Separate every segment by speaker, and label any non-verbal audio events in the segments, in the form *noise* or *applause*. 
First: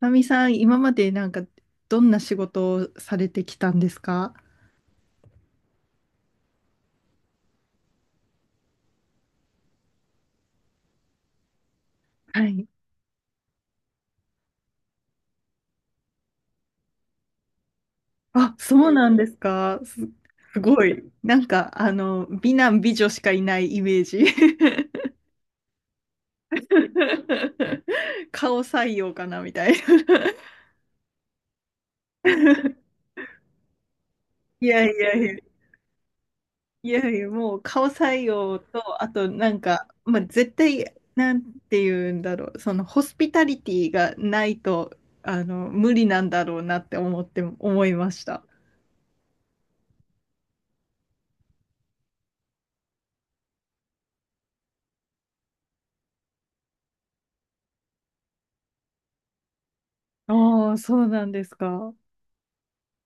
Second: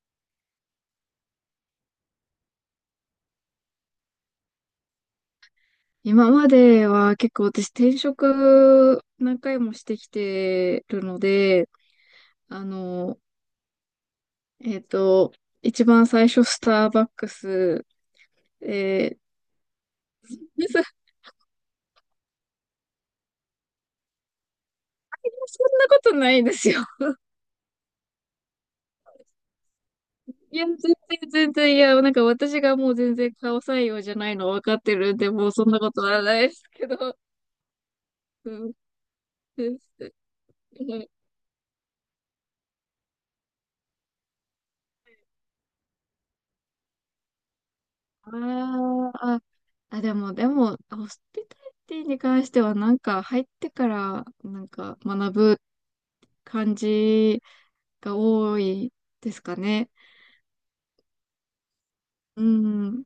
Speaker 1: まみさん、今までなんか、どんな仕事をされてきたんですか？
Speaker 2: 今までは結構私転職何回もしてきてるので、
Speaker 1: は
Speaker 2: あ
Speaker 1: い。
Speaker 2: の、えっと、一番最初スターバックス、
Speaker 1: あ、そうなん
Speaker 2: え
Speaker 1: ですか。す
Speaker 2: そ
Speaker 1: ご
Speaker 2: ん
Speaker 1: い。なんか、あの、美男美女しかいないイメージ。
Speaker 2: なことないですよ。
Speaker 1: *laughs* 顔採用かなみたいな。
Speaker 2: いや、全然全然、いや、なんか私がもう全然顔採用じゃないの分
Speaker 1: い
Speaker 2: か
Speaker 1: や
Speaker 2: っ
Speaker 1: い
Speaker 2: て
Speaker 1: や
Speaker 2: るん
Speaker 1: い
Speaker 2: で、
Speaker 1: や、
Speaker 2: もうそんなことはないですけ
Speaker 1: いやい
Speaker 2: ど。
Speaker 1: や、もう顔採
Speaker 2: う
Speaker 1: 用
Speaker 2: ん、
Speaker 1: と、あとなん
Speaker 2: で
Speaker 1: か、
Speaker 2: す。
Speaker 1: まあ、絶対、なんて言うんだろう、そのホスピタリティがないと、あの、無理なんだろうなって思って、思いました。
Speaker 2: ああ、あ、でも、ホスピタリティに関しては、なんか入ってから、なんか学ぶ感じが多いですかね。
Speaker 1: ああ、そうなんですか。
Speaker 2: うん。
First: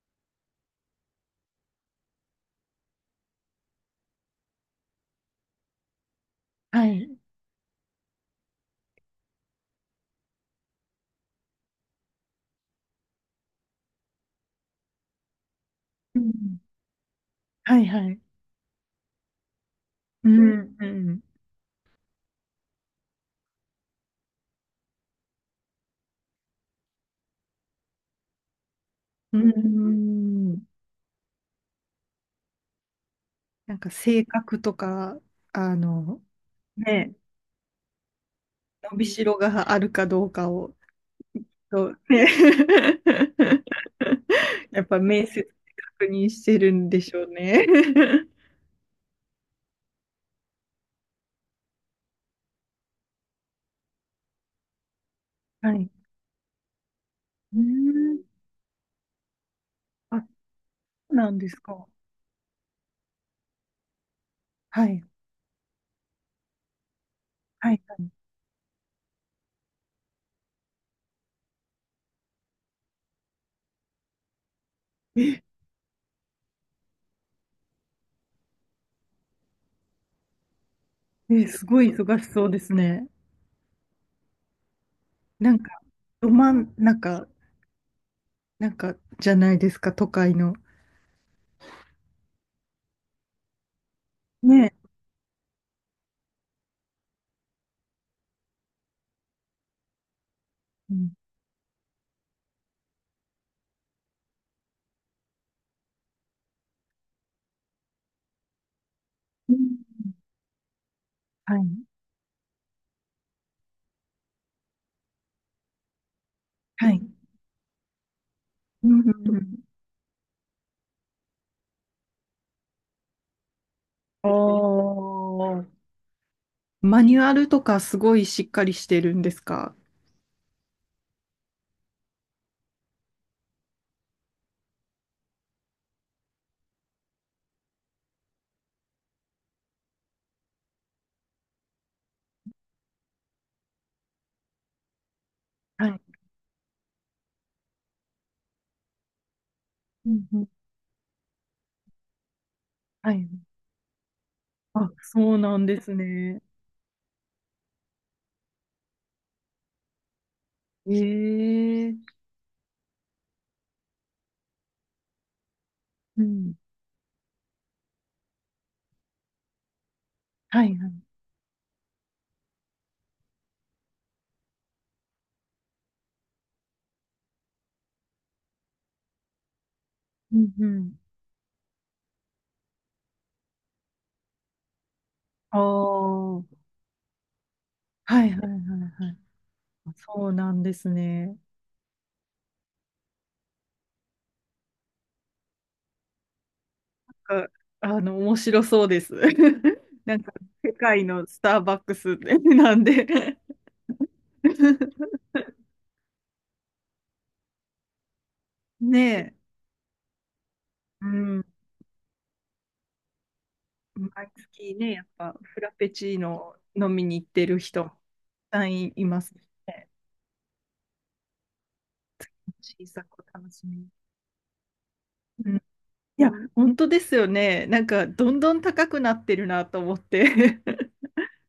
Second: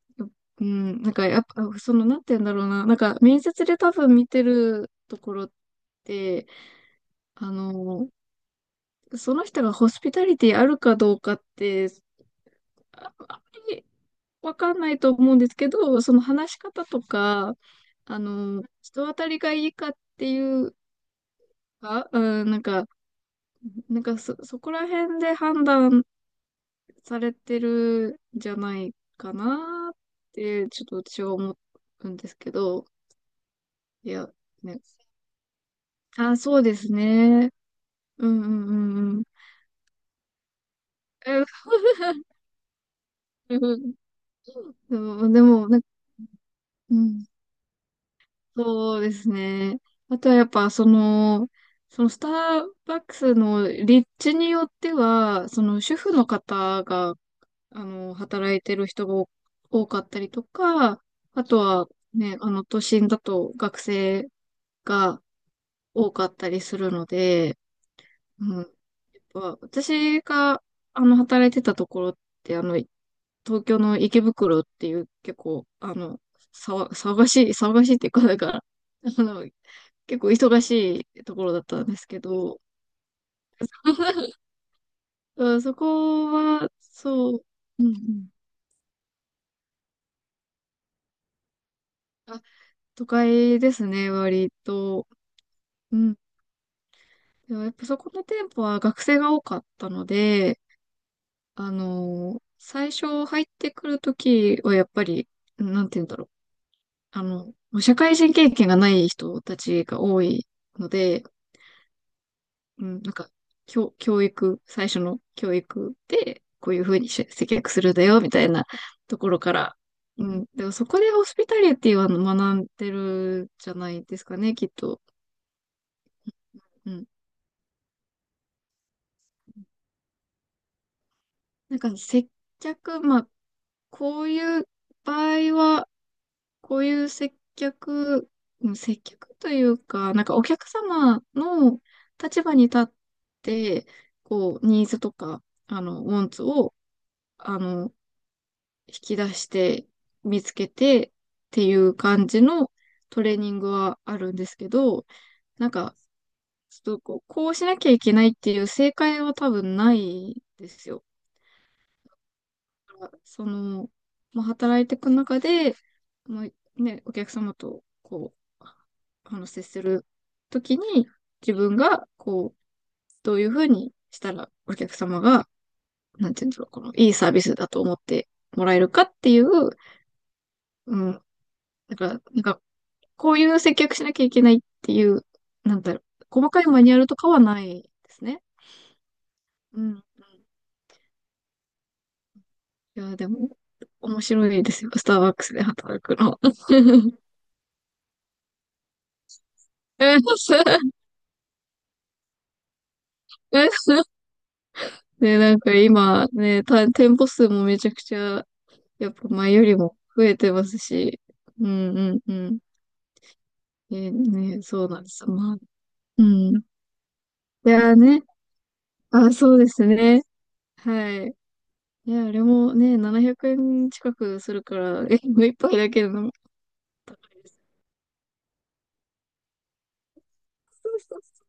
Speaker 2: うん。なんか、やっぱ、その、なんて言うんだろうな。なんか、面接で多分見てるところって、
Speaker 1: はい。
Speaker 2: あの、その人がホスピタリティあるかどうかって、あんまりわかんないと思うんですけど、そ
Speaker 1: う
Speaker 2: の話し
Speaker 1: ん。
Speaker 2: 方とか、
Speaker 1: はいはい。
Speaker 2: 人当たりがいいかっ
Speaker 1: う
Speaker 2: てい
Speaker 1: ん、
Speaker 2: う
Speaker 1: うん。
Speaker 2: か、うん、なんかそこら辺で判断されてるんじゃないか
Speaker 1: う
Speaker 2: なっ
Speaker 1: ん。
Speaker 2: て、ちょっと私は思うんですけど、
Speaker 1: なんか
Speaker 2: い
Speaker 1: 性
Speaker 2: や、
Speaker 1: 格と
Speaker 2: ね。
Speaker 1: か、あの、
Speaker 2: あ、そうです
Speaker 1: ね、
Speaker 2: ね。うんうんう
Speaker 1: 伸び
Speaker 2: んう
Speaker 1: し
Speaker 2: ん。
Speaker 1: ろがあるかどうかを、
Speaker 2: え
Speaker 1: と、ね、
Speaker 2: *laughs* うん
Speaker 1: *laughs* やっぱ
Speaker 2: そ
Speaker 1: 面
Speaker 2: う
Speaker 1: 接
Speaker 2: で
Speaker 1: で
Speaker 2: も、なんか、
Speaker 1: 確認してるん
Speaker 2: う
Speaker 1: でしょ
Speaker 2: ん、
Speaker 1: うね。*laughs*
Speaker 2: そうですね。あとはやっぱ、その、そのスターバックスの立地によっては、そ
Speaker 1: は
Speaker 2: の
Speaker 1: い。
Speaker 2: 主婦の方が
Speaker 1: *laughs* うん。
Speaker 2: 働いてる人が多かった
Speaker 1: あ、そ
Speaker 2: りとか、
Speaker 1: うなん
Speaker 2: あ
Speaker 1: です
Speaker 2: と
Speaker 1: か。
Speaker 2: はね、都心だと学生
Speaker 1: はい。
Speaker 2: が多かったりするので、
Speaker 1: はいは
Speaker 2: うん。やっぱ、私が、働いてたところって、東京の池袋っていう
Speaker 1: い。
Speaker 2: 結構、騒がしいっていうか、だから、あの、結構忙しいところだっ
Speaker 1: すご
Speaker 2: たん
Speaker 1: い
Speaker 2: です
Speaker 1: 忙
Speaker 2: け
Speaker 1: しそうで
Speaker 2: ど、
Speaker 1: すね。
Speaker 2: *laughs*
Speaker 1: な
Speaker 2: う
Speaker 1: ん
Speaker 2: んそ
Speaker 1: か、ど
Speaker 2: こ
Speaker 1: 真
Speaker 2: は、
Speaker 1: ん中
Speaker 2: そう、うんうん。
Speaker 1: なんか、じゃないですか、都会の。
Speaker 2: あ、都会ですね、割
Speaker 1: ね。
Speaker 2: と。うん。でもやっぱそこの店舗は学生が多かったので、
Speaker 1: うん。
Speaker 2: 最初入ってくるときはやっぱり、なんて言うんだろう。あの、社会人経験がない人
Speaker 1: うん。
Speaker 2: たちが多いので、
Speaker 1: はい。
Speaker 2: うん、なんか、教、教育、最初の教育で、こういう
Speaker 1: は
Speaker 2: ふう
Speaker 1: い。
Speaker 2: にし接客するんだよ、みたいな
Speaker 1: うんう
Speaker 2: と
Speaker 1: ん
Speaker 2: ころ
Speaker 1: う
Speaker 2: か
Speaker 1: ん。
Speaker 2: ら。うん。でもそこでホスピタリティは学んでるじゃないです
Speaker 1: お
Speaker 2: かね、きっと。
Speaker 1: ー。
Speaker 2: う
Speaker 1: マ
Speaker 2: ん。
Speaker 1: ニュアルとかすごいしっかりしてるんですか？
Speaker 2: なんか接客、まあ、こういう場合は、こういう接客、うん接客というか、なんかお客様の立場に立って、こう、ニーズとか、
Speaker 1: はい。
Speaker 2: ウォンツを、あの、引き出して
Speaker 1: うんう
Speaker 2: 見
Speaker 1: ん。
Speaker 2: つけてっていう感じの
Speaker 1: は
Speaker 2: ト
Speaker 1: い。
Speaker 2: レーニングはあるんですけ
Speaker 1: あ、
Speaker 2: ど、
Speaker 1: そうなん
Speaker 2: なん
Speaker 1: です
Speaker 2: か、
Speaker 1: ね。
Speaker 2: ちょっとこう、こうしなきゃいけないっていう正解は多分ないです
Speaker 1: え
Speaker 2: よ。
Speaker 1: え。
Speaker 2: その、まあ、働いていく中で、
Speaker 1: う
Speaker 2: ま
Speaker 1: ん。
Speaker 2: あね、お客様とこう、接すると
Speaker 1: はい
Speaker 2: き
Speaker 1: はい。
Speaker 2: に、自分がこう、どういうふうにしたらお客様が、なんていうんだろう、この、いいサービスだと思ってもらえるかっていう、
Speaker 1: うんうん。
Speaker 2: うん、なんか、こういう接客しなきゃいけないっていう、
Speaker 1: あ
Speaker 2: なんだろう、細か
Speaker 1: あ。
Speaker 2: いマニュアルとかはないで
Speaker 1: は
Speaker 2: す
Speaker 1: いはい
Speaker 2: ね。
Speaker 1: はいはい。
Speaker 2: うん。うん
Speaker 1: そうなんですね。
Speaker 2: いや、でも、面白いですよ、スターバックスで働くの。*laughs*
Speaker 1: あ、あの、面白そうです。*laughs*
Speaker 2: う
Speaker 1: なん
Speaker 2: ん
Speaker 1: か、世界のスターバックス *laughs* なんで。
Speaker 2: *laughs* え、ね、なんか今ね、店舗数もめちゃくちゃ、
Speaker 1: ね
Speaker 2: やっぱ
Speaker 1: え、
Speaker 2: 前よりも増えてます
Speaker 1: う
Speaker 2: し、
Speaker 1: ん。
Speaker 2: うんうんうん。え、
Speaker 1: 毎
Speaker 2: ね、
Speaker 1: 月
Speaker 2: そう
Speaker 1: ね、
Speaker 2: な
Speaker 1: や
Speaker 2: ん
Speaker 1: っ
Speaker 2: です。
Speaker 1: ぱ
Speaker 2: まあ、
Speaker 1: フラペチー
Speaker 2: う
Speaker 1: ノ
Speaker 2: ん。い
Speaker 1: 飲みに行ってる人も
Speaker 2: やーね、
Speaker 1: たくさんいま
Speaker 2: あ、
Speaker 1: す
Speaker 2: そうです
Speaker 1: ね。
Speaker 2: ね。はい。いや、あれも
Speaker 1: 小
Speaker 2: ね、
Speaker 1: さく
Speaker 2: 700
Speaker 1: 楽しみに。
Speaker 2: 円近くするから、*laughs* え、もう
Speaker 1: う
Speaker 2: 一
Speaker 1: ん、い
Speaker 2: 杯だけで
Speaker 1: や、
Speaker 2: も
Speaker 1: 本当で
Speaker 2: 高
Speaker 1: すよ
Speaker 2: いです。
Speaker 1: ね。なんか、どんどん高くなってるなと思って。
Speaker 2: そう
Speaker 1: *laughs*
Speaker 2: そうそう。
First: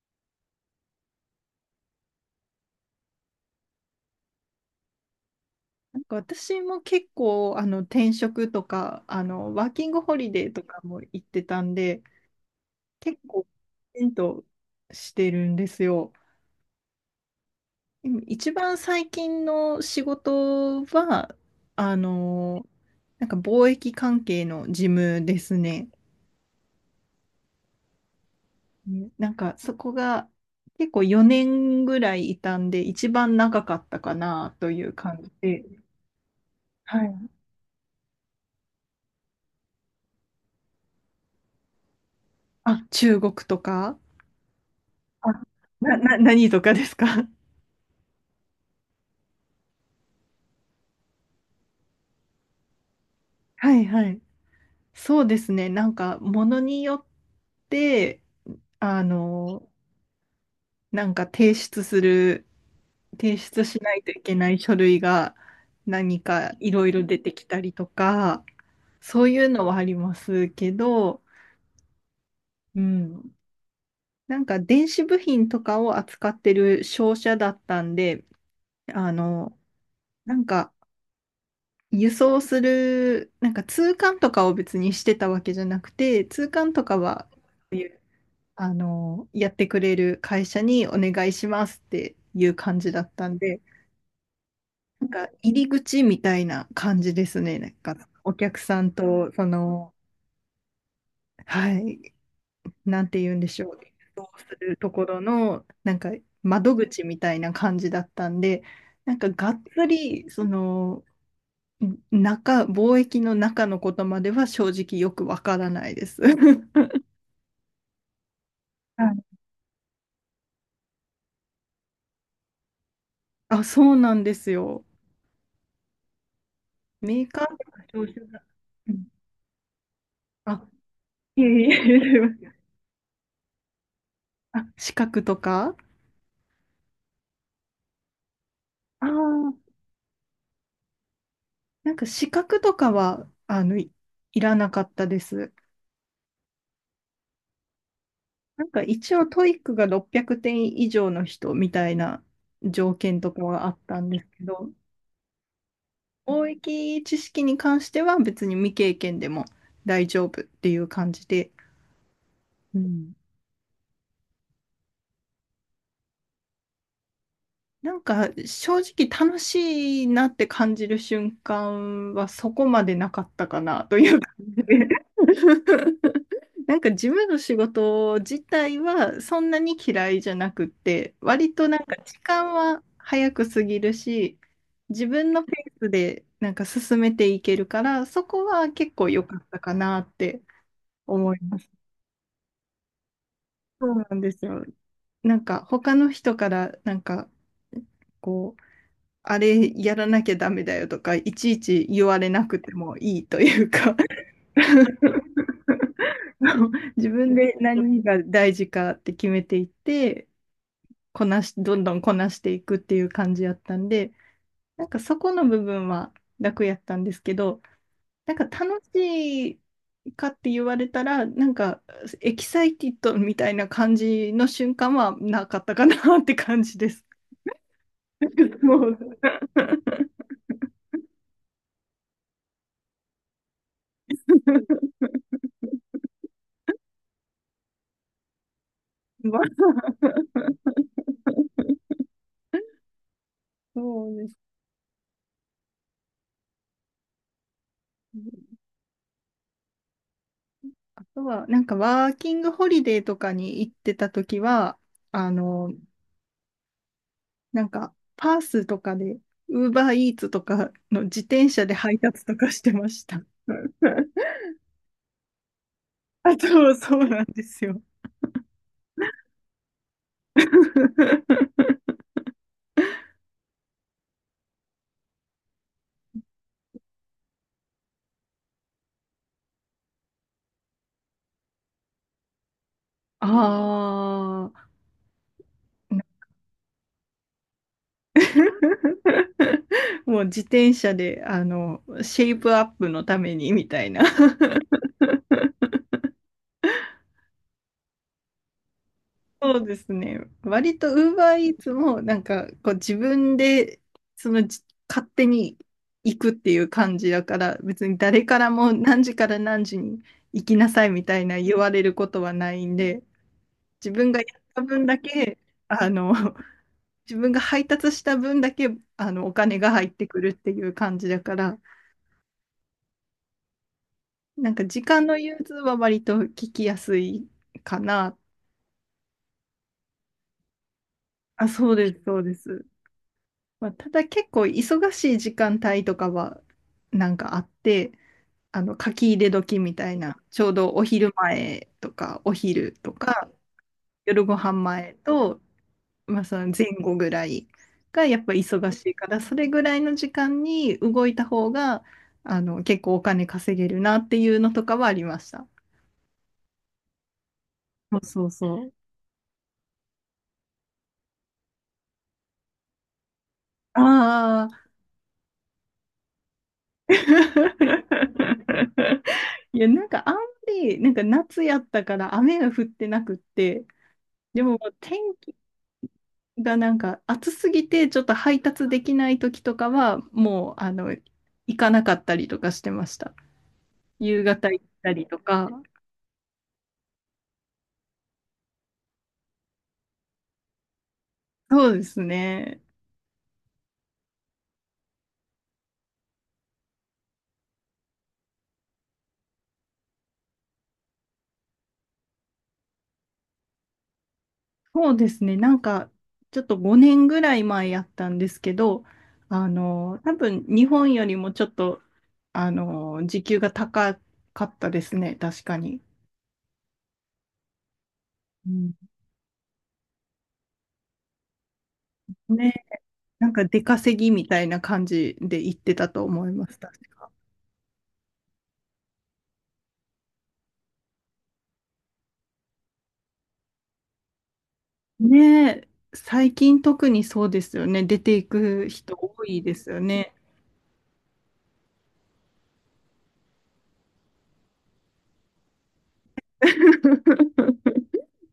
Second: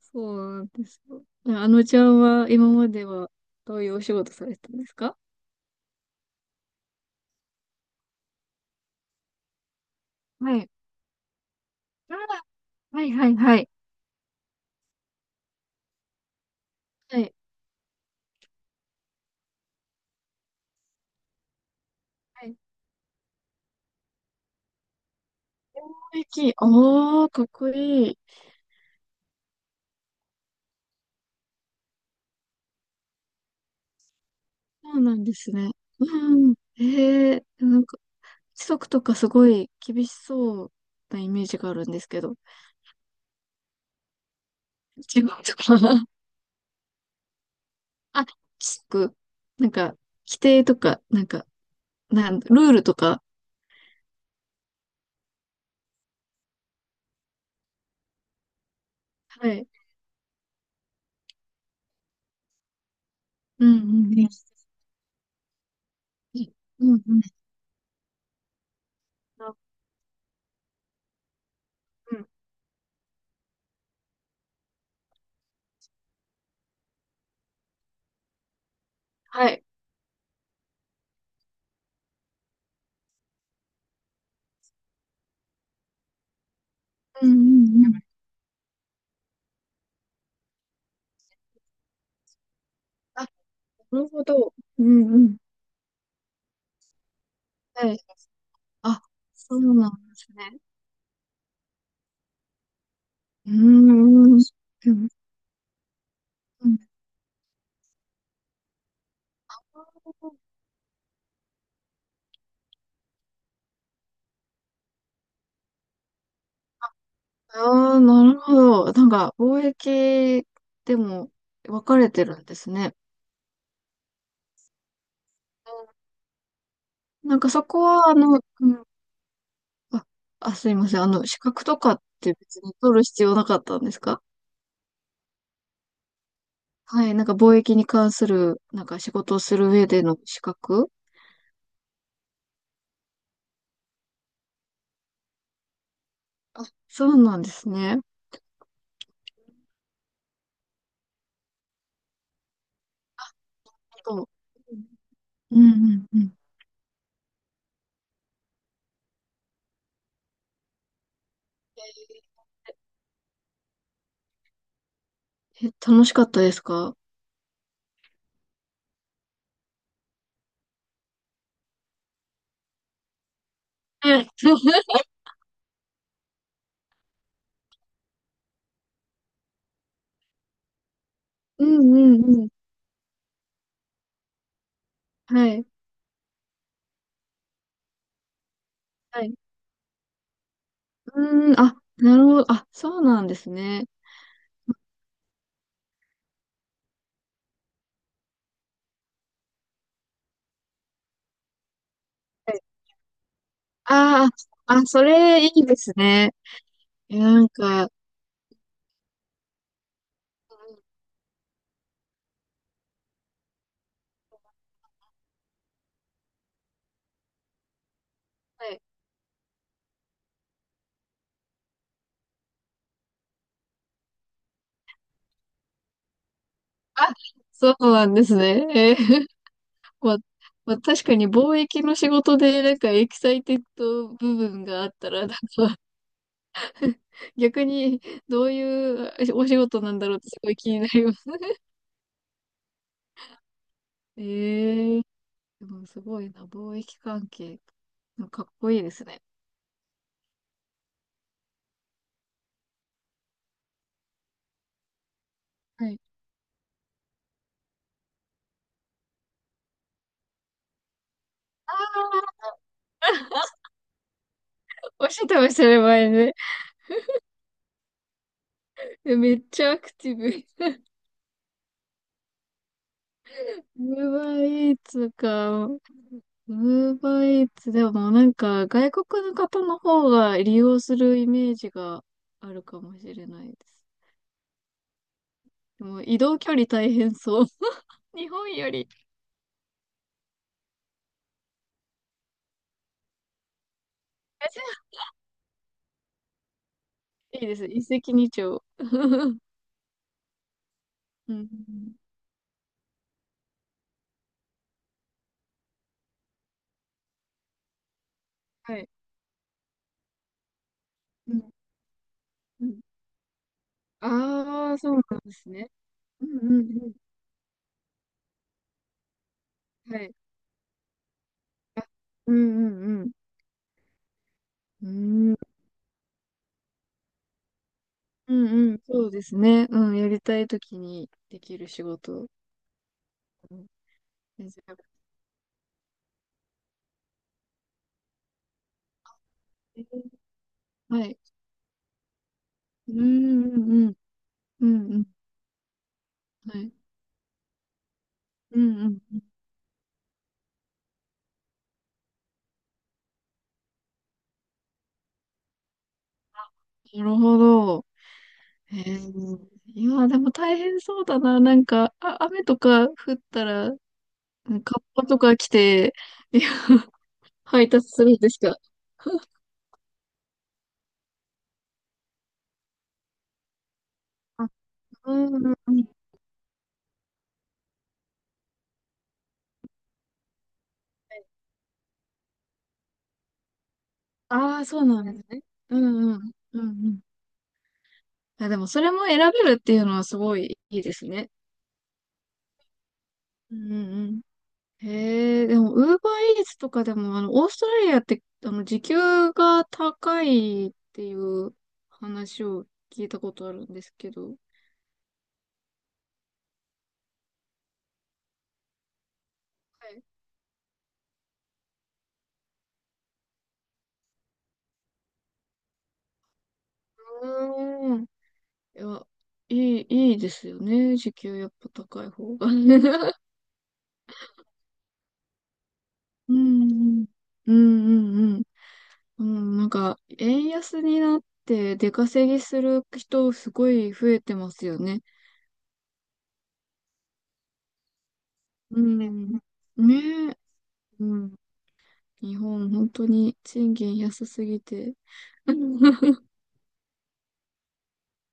Speaker 2: そうなんですよ。あのちゃんは今まではどういうお仕事されてたんですか？
Speaker 1: なんか私も結構、あの、転職とか、あの、ワーキングホリデー
Speaker 2: は
Speaker 1: と
Speaker 2: い。
Speaker 1: かも行ってたんで、
Speaker 2: あらはい
Speaker 1: 結
Speaker 2: はい
Speaker 1: 構、
Speaker 2: はい。
Speaker 1: きちんとしてるんですよ。
Speaker 2: は
Speaker 1: でも一番最近の仕事は、あの、
Speaker 2: い。
Speaker 1: なんか貿易関係の事務ですね。
Speaker 2: 雰囲気、おー、かっこいい。
Speaker 1: ね、なんかそこが結構4年ぐらいいたんで、一番長かったかなとい
Speaker 2: そ
Speaker 1: う
Speaker 2: うな
Speaker 1: 感
Speaker 2: ん
Speaker 1: じ
Speaker 2: です
Speaker 1: で。
Speaker 2: ね。うん。
Speaker 1: はい。
Speaker 2: ええなんか、規則とかすごい厳しそうなイメージがあるんですけど。
Speaker 1: あ、中国とか、
Speaker 2: 違う
Speaker 1: あ、
Speaker 2: のかな？
Speaker 1: 何とかですか？ *laughs*
Speaker 2: *laughs* あ、規則なんか、規定とか、なんか、ルールとか。
Speaker 1: はいはい。そうですね。なんかものによって、あ
Speaker 2: は
Speaker 1: の、
Speaker 2: い。
Speaker 1: なんか提出する提出
Speaker 2: うん
Speaker 1: し
Speaker 2: う
Speaker 1: ないと
Speaker 2: ん
Speaker 1: い
Speaker 2: うん。
Speaker 1: けない書類が何かい
Speaker 2: う
Speaker 1: ろいろ
Speaker 2: んう
Speaker 1: 出
Speaker 2: ん。
Speaker 1: てきたりとか、そういうの
Speaker 2: あ
Speaker 1: はありますけど、
Speaker 2: うん。
Speaker 1: うん。なんか電子部品とかを扱ってる商社だったんで、あ
Speaker 2: は
Speaker 1: の、
Speaker 2: い。
Speaker 1: なんか輸送する、なんか通関とかを別にしてたわけじゃなくて、通関とか
Speaker 2: う
Speaker 1: は、
Speaker 2: んうんうん。
Speaker 1: あの、やってくれる会社にお願いしますっていう感じだっ
Speaker 2: あ、
Speaker 1: たんで、
Speaker 2: なるほど。う
Speaker 1: なん
Speaker 2: んう
Speaker 1: か
Speaker 2: ん。
Speaker 1: 入り口みたいな感じですね。なん
Speaker 2: はい。
Speaker 1: かお客さん
Speaker 2: あ、
Speaker 1: と、そ
Speaker 2: そうな
Speaker 1: の、
Speaker 2: んですね。
Speaker 1: はい、なんて言うんで
Speaker 2: う
Speaker 1: しょう、
Speaker 2: んうんうん。
Speaker 1: すると
Speaker 2: う
Speaker 1: こ
Speaker 2: ん
Speaker 1: ろの、なんか窓
Speaker 2: う
Speaker 1: 口みたいな感じだったんで、なんかがっつり、そ
Speaker 2: ん
Speaker 1: の、中、貿易の中のことまでは正直よくわからないです。*laughs*
Speaker 2: ああ、なるほど。
Speaker 1: は
Speaker 2: なん
Speaker 1: い、
Speaker 2: か、貿易でも分かれてるんですね。
Speaker 1: あ、そうなんですよ。メー
Speaker 2: なん
Speaker 1: カー
Speaker 2: かそ
Speaker 1: と
Speaker 2: こ
Speaker 1: か商
Speaker 2: は、
Speaker 1: 社が、
Speaker 2: うん、
Speaker 1: うん、
Speaker 2: あ、あ、
Speaker 1: あ、
Speaker 2: すいません。資
Speaker 1: い
Speaker 2: 格
Speaker 1: えいえ、
Speaker 2: と
Speaker 1: す
Speaker 2: かっ
Speaker 1: いま
Speaker 2: て
Speaker 1: せ
Speaker 2: 別
Speaker 1: ん、
Speaker 2: に取る必要なかったんですか？
Speaker 1: あ、資格とか、
Speaker 2: はい。なんか貿易に関する、なんか
Speaker 1: ああ
Speaker 2: 仕事をする
Speaker 1: ー、
Speaker 2: 上での資格
Speaker 1: なんか資格とかは、あの、いらなかったです。
Speaker 2: そうなんですね。
Speaker 1: なんか一応トイックが600点以上の人みたいな条件とかはあったんで
Speaker 2: そ
Speaker 1: す
Speaker 2: う
Speaker 1: けど、
Speaker 2: うんうんうん。
Speaker 1: 貿易知識に関しては別に未経験でも大丈夫っていう感じで、うん、
Speaker 2: え、楽しかったですか？
Speaker 1: なんか正直楽しいなって感じる瞬間はそこまでなかったかなとい
Speaker 2: は
Speaker 1: う
Speaker 2: い。
Speaker 1: 感じで。
Speaker 2: *laughs*
Speaker 1: *laughs* なんか事務の仕事自体はそんなに嫌いじゃなくって、割
Speaker 2: う
Speaker 1: とな
Speaker 2: ん
Speaker 1: んか
Speaker 2: う
Speaker 1: 時
Speaker 2: んう
Speaker 1: 間
Speaker 2: ん。
Speaker 1: は早く過ぎるし、自分の
Speaker 2: は
Speaker 1: ペ
Speaker 2: い。
Speaker 1: ースでなんか進めていけるから、そこは結構
Speaker 2: は
Speaker 1: 良
Speaker 2: い。
Speaker 1: かったかなって思い
Speaker 2: う
Speaker 1: ま
Speaker 2: ん、
Speaker 1: す。
Speaker 2: あ、なるほど。あ、そうなんですね。
Speaker 1: そうなんですよ。なんか他の人からなんかこう、あれやらなきゃダメだよとか、いちいち言われなくてもいいというか。
Speaker 2: ああ、あ、それい
Speaker 1: *laughs*
Speaker 2: いですね。
Speaker 1: 自
Speaker 2: いや
Speaker 1: 分
Speaker 2: なん
Speaker 1: で
Speaker 2: か、うん
Speaker 1: 何が大事かって決めていって、こなし、どんどんこなしていくっていう感じやったんで、なんかそこの部分は楽やったんですけど、なんか
Speaker 2: はい。
Speaker 1: 楽しいかって言われたら、なんかエキサイティッドみたいな感じの瞬間はなかったかなって感じです。
Speaker 2: あ、そうなんです
Speaker 1: *laughs* も
Speaker 2: ね。
Speaker 1: う。
Speaker 2: *laughs* まあ、まあ、確かに貿易の仕事で、なんかエキサイテッド部分があ
Speaker 1: *laughs*
Speaker 2: ったら、なんか逆にどういう
Speaker 1: まあ、
Speaker 2: お仕事なんだろうってすごい気になります
Speaker 1: そ
Speaker 2: ね。
Speaker 1: うです
Speaker 2: ええでもすごいな、貿易関係。かっ
Speaker 1: ね。
Speaker 2: こいいですね。
Speaker 1: あとは、なんかワーキングホリデーとかに行ってた時は、あの、
Speaker 2: はい。
Speaker 1: なんか、パースとかで、ウーバーイーツとかの自転車
Speaker 2: あ
Speaker 1: で配達と
Speaker 2: あ、
Speaker 1: かしてました。*laughs*
Speaker 2: おっしゃってましたね、前ね。
Speaker 1: あと、そうなんですよ。
Speaker 2: めっちゃアクティブ。
Speaker 1: *laughs*
Speaker 2: ウーバーイーツか。ウーバーイーツ、でもなんか外国の方の方が利用するイメージがあるかもしれ
Speaker 1: あ
Speaker 2: ないです。
Speaker 1: あ。
Speaker 2: でも移動距離大変そう。*laughs* 日本より、
Speaker 1: *laughs* もう自転車で、あの、シェイプアップのためにみたいな。
Speaker 2: *laughs* じゃあいいです。一石二鳥。
Speaker 1: そうですね。割と
Speaker 2: うんうん
Speaker 1: UberEats
Speaker 2: うん。
Speaker 1: もなんかこう自分でそのじ勝手に行くっていう感じだから、別に誰からも
Speaker 2: はい。
Speaker 1: 何時から何時に行きなさいみたい
Speaker 2: う
Speaker 1: な
Speaker 2: ん
Speaker 1: 言われることはな
Speaker 2: う
Speaker 1: いん
Speaker 2: ん。
Speaker 1: で、自分がやった
Speaker 2: ああ、
Speaker 1: 分
Speaker 2: そ
Speaker 1: だ
Speaker 2: うなんで
Speaker 1: け
Speaker 2: すね。
Speaker 1: あの。
Speaker 2: う
Speaker 1: *laughs*
Speaker 2: んうん
Speaker 1: 自分が配達した分だけあのお金が入っ
Speaker 2: うん。は
Speaker 1: て
Speaker 2: い。
Speaker 1: くるっていう感じだから、
Speaker 2: あ、うんうんうん。
Speaker 1: なんか時
Speaker 2: う
Speaker 1: 間の
Speaker 2: ん。
Speaker 1: 融通は割と聞きやすいかな。
Speaker 2: うんうん。そうですね。うん。やりたいときにで
Speaker 1: あ、
Speaker 2: きる
Speaker 1: そう
Speaker 2: 仕
Speaker 1: です、そう
Speaker 2: 事。
Speaker 1: です。
Speaker 2: うん。
Speaker 1: まあ、ただ結構
Speaker 2: 全然
Speaker 1: 忙しい時間帯とかはなんかあって、あの書き入れ時みたいな、ちょうどお
Speaker 2: は
Speaker 1: 昼
Speaker 2: い。
Speaker 1: 前とかお昼と
Speaker 2: う
Speaker 1: か
Speaker 2: んうんうん。
Speaker 1: 夜ご飯
Speaker 2: うん
Speaker 1: 前
Speaker 2: うん。
Speaker 1: と、まあ、その
Speaker 2: は
Speaker 1: 前
Speaker 2: い。
Speaker 1: 後ぐらいがやっぱ
Speaker 2: う
Speaker 1: 忙
Speaker 2: んう
Speaker 1: しい
Speaker 2: ん
Speaker 1: か
Speaker 2: う
Speaker 1: ら、
Speaker 2: ん。
Speaker 1: それぐらいの時間に動いた方があの結構お金稼げるなっていうのとかはありました。
Speaker 2: なるほど。
Speaker 1: そうそうそう。
Speaker 2: へえ。いや、でも大変そうだな。なんか、あ、雨とか降ったら、
Speaker 1: あ
Speaker 2: う
Speaker 1: あ。
Speaker 2: んカッパとか来て、*laughs* いや、配達するんですか？
Speaker 1: *laughs* いや、なんかあんまり、なんか夏やったから雨が降ってなくって、で
Speaker 2: あ、
Speaker 1: ももう天
Speaker 2: う
Speaker 1: 気
Speaker 2: んうんうん。
Speaker 1: がなんか暑すぎてちょっと配達できない時とかはもうあの行かなかったりとかしてました。夕方
Speaker 2: あ
Speaker 1: 行
Speaker 2: あ、
Speaker 1: っ
Speaker 2: そう
Speaker 1: た
Speaker 2: なん
Speaker 1: り
Speaker 2: で
Speaker 1: と
Speaker 2: すね。
Speaker 1: か。
Speaker 2: うんうん。うんうん。あ、でもそれも選べるっていうのはすごいいいですね。
Speaker 1: そうですね。
Speaker 2: うんうんうん。へえ、でも、ウーバーイーツとかでも、オーストラリアって、時給が高いっていう話を聞いたことあるんですけど。
Speaker 1: そうですね。なんかちょっと5年ぐらい前やったんですけど、あ
Speaker 2: は
Speaker 1: の
Speaker 2: い。
Speaker 1: 多分日本よりもちょっとあの時給が高かったですね。確かに。
Speaker 2: うーん。い
Speaker 1: うん、
Speaker 2: や、いい、いいですよね。時給やっぱ高い方が。
Speaker 1: ね。
Speaker 2: *laughs*
Speaker 1: なんか出稼ぎみたいな感じで行ってたと思い
Speaker 2: う
Speaker 1: ます。確
Speaker 2: ん、
Speaker 1: か。
Speaker 2: うん、うん、うん、うん。うんなんか、円安になって出稼ぎする人すごい増えてますよね。
Speaker 1: ねえ、最近特にそうですよね。出ていく
Speaker 2: う
Speaker 1: 人多
Speaker 2: ん。
Speaker 1: いですよね。
Speaker 2: ねえ。うん。日本、本当に賃金安すぎて。*laughs*
Speaker 1: *laughs*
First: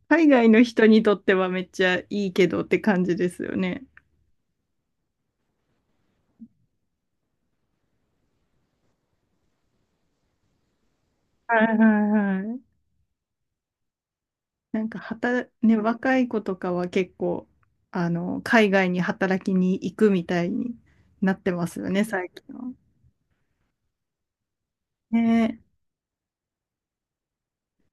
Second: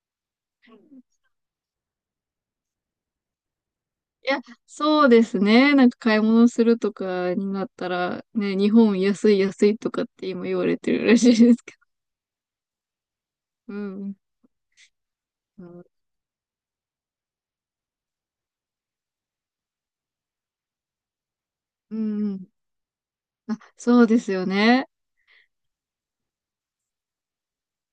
Speaker 1: 海外の人にとってはめっちゃいいけどって感じですよね。
Speaker 2: いや、そうですね。なんか買い物するとかになったら、ね、日本安い安いとかって今言われてるらしいで
Speaker 1: は
Speaker 2: す
Speaker 1: いは
Speaker 2: け
Speaker 1: いはい。
Speaker 2: ど。うん。
Speaker 1: なんか働、
Speaker 2: う
Speaker 1: ね、
Speaker 2: ん。
Speaker 1: 若い子とかは結構、あの、海外に働きに行くみたいになってますよ
Speaker 2: う
Speaker 1: ね、最
Speaker 2: んうん
Speaker 1: 近は。
Speaker 2: あ、そうですよね。
Speaker 1: ね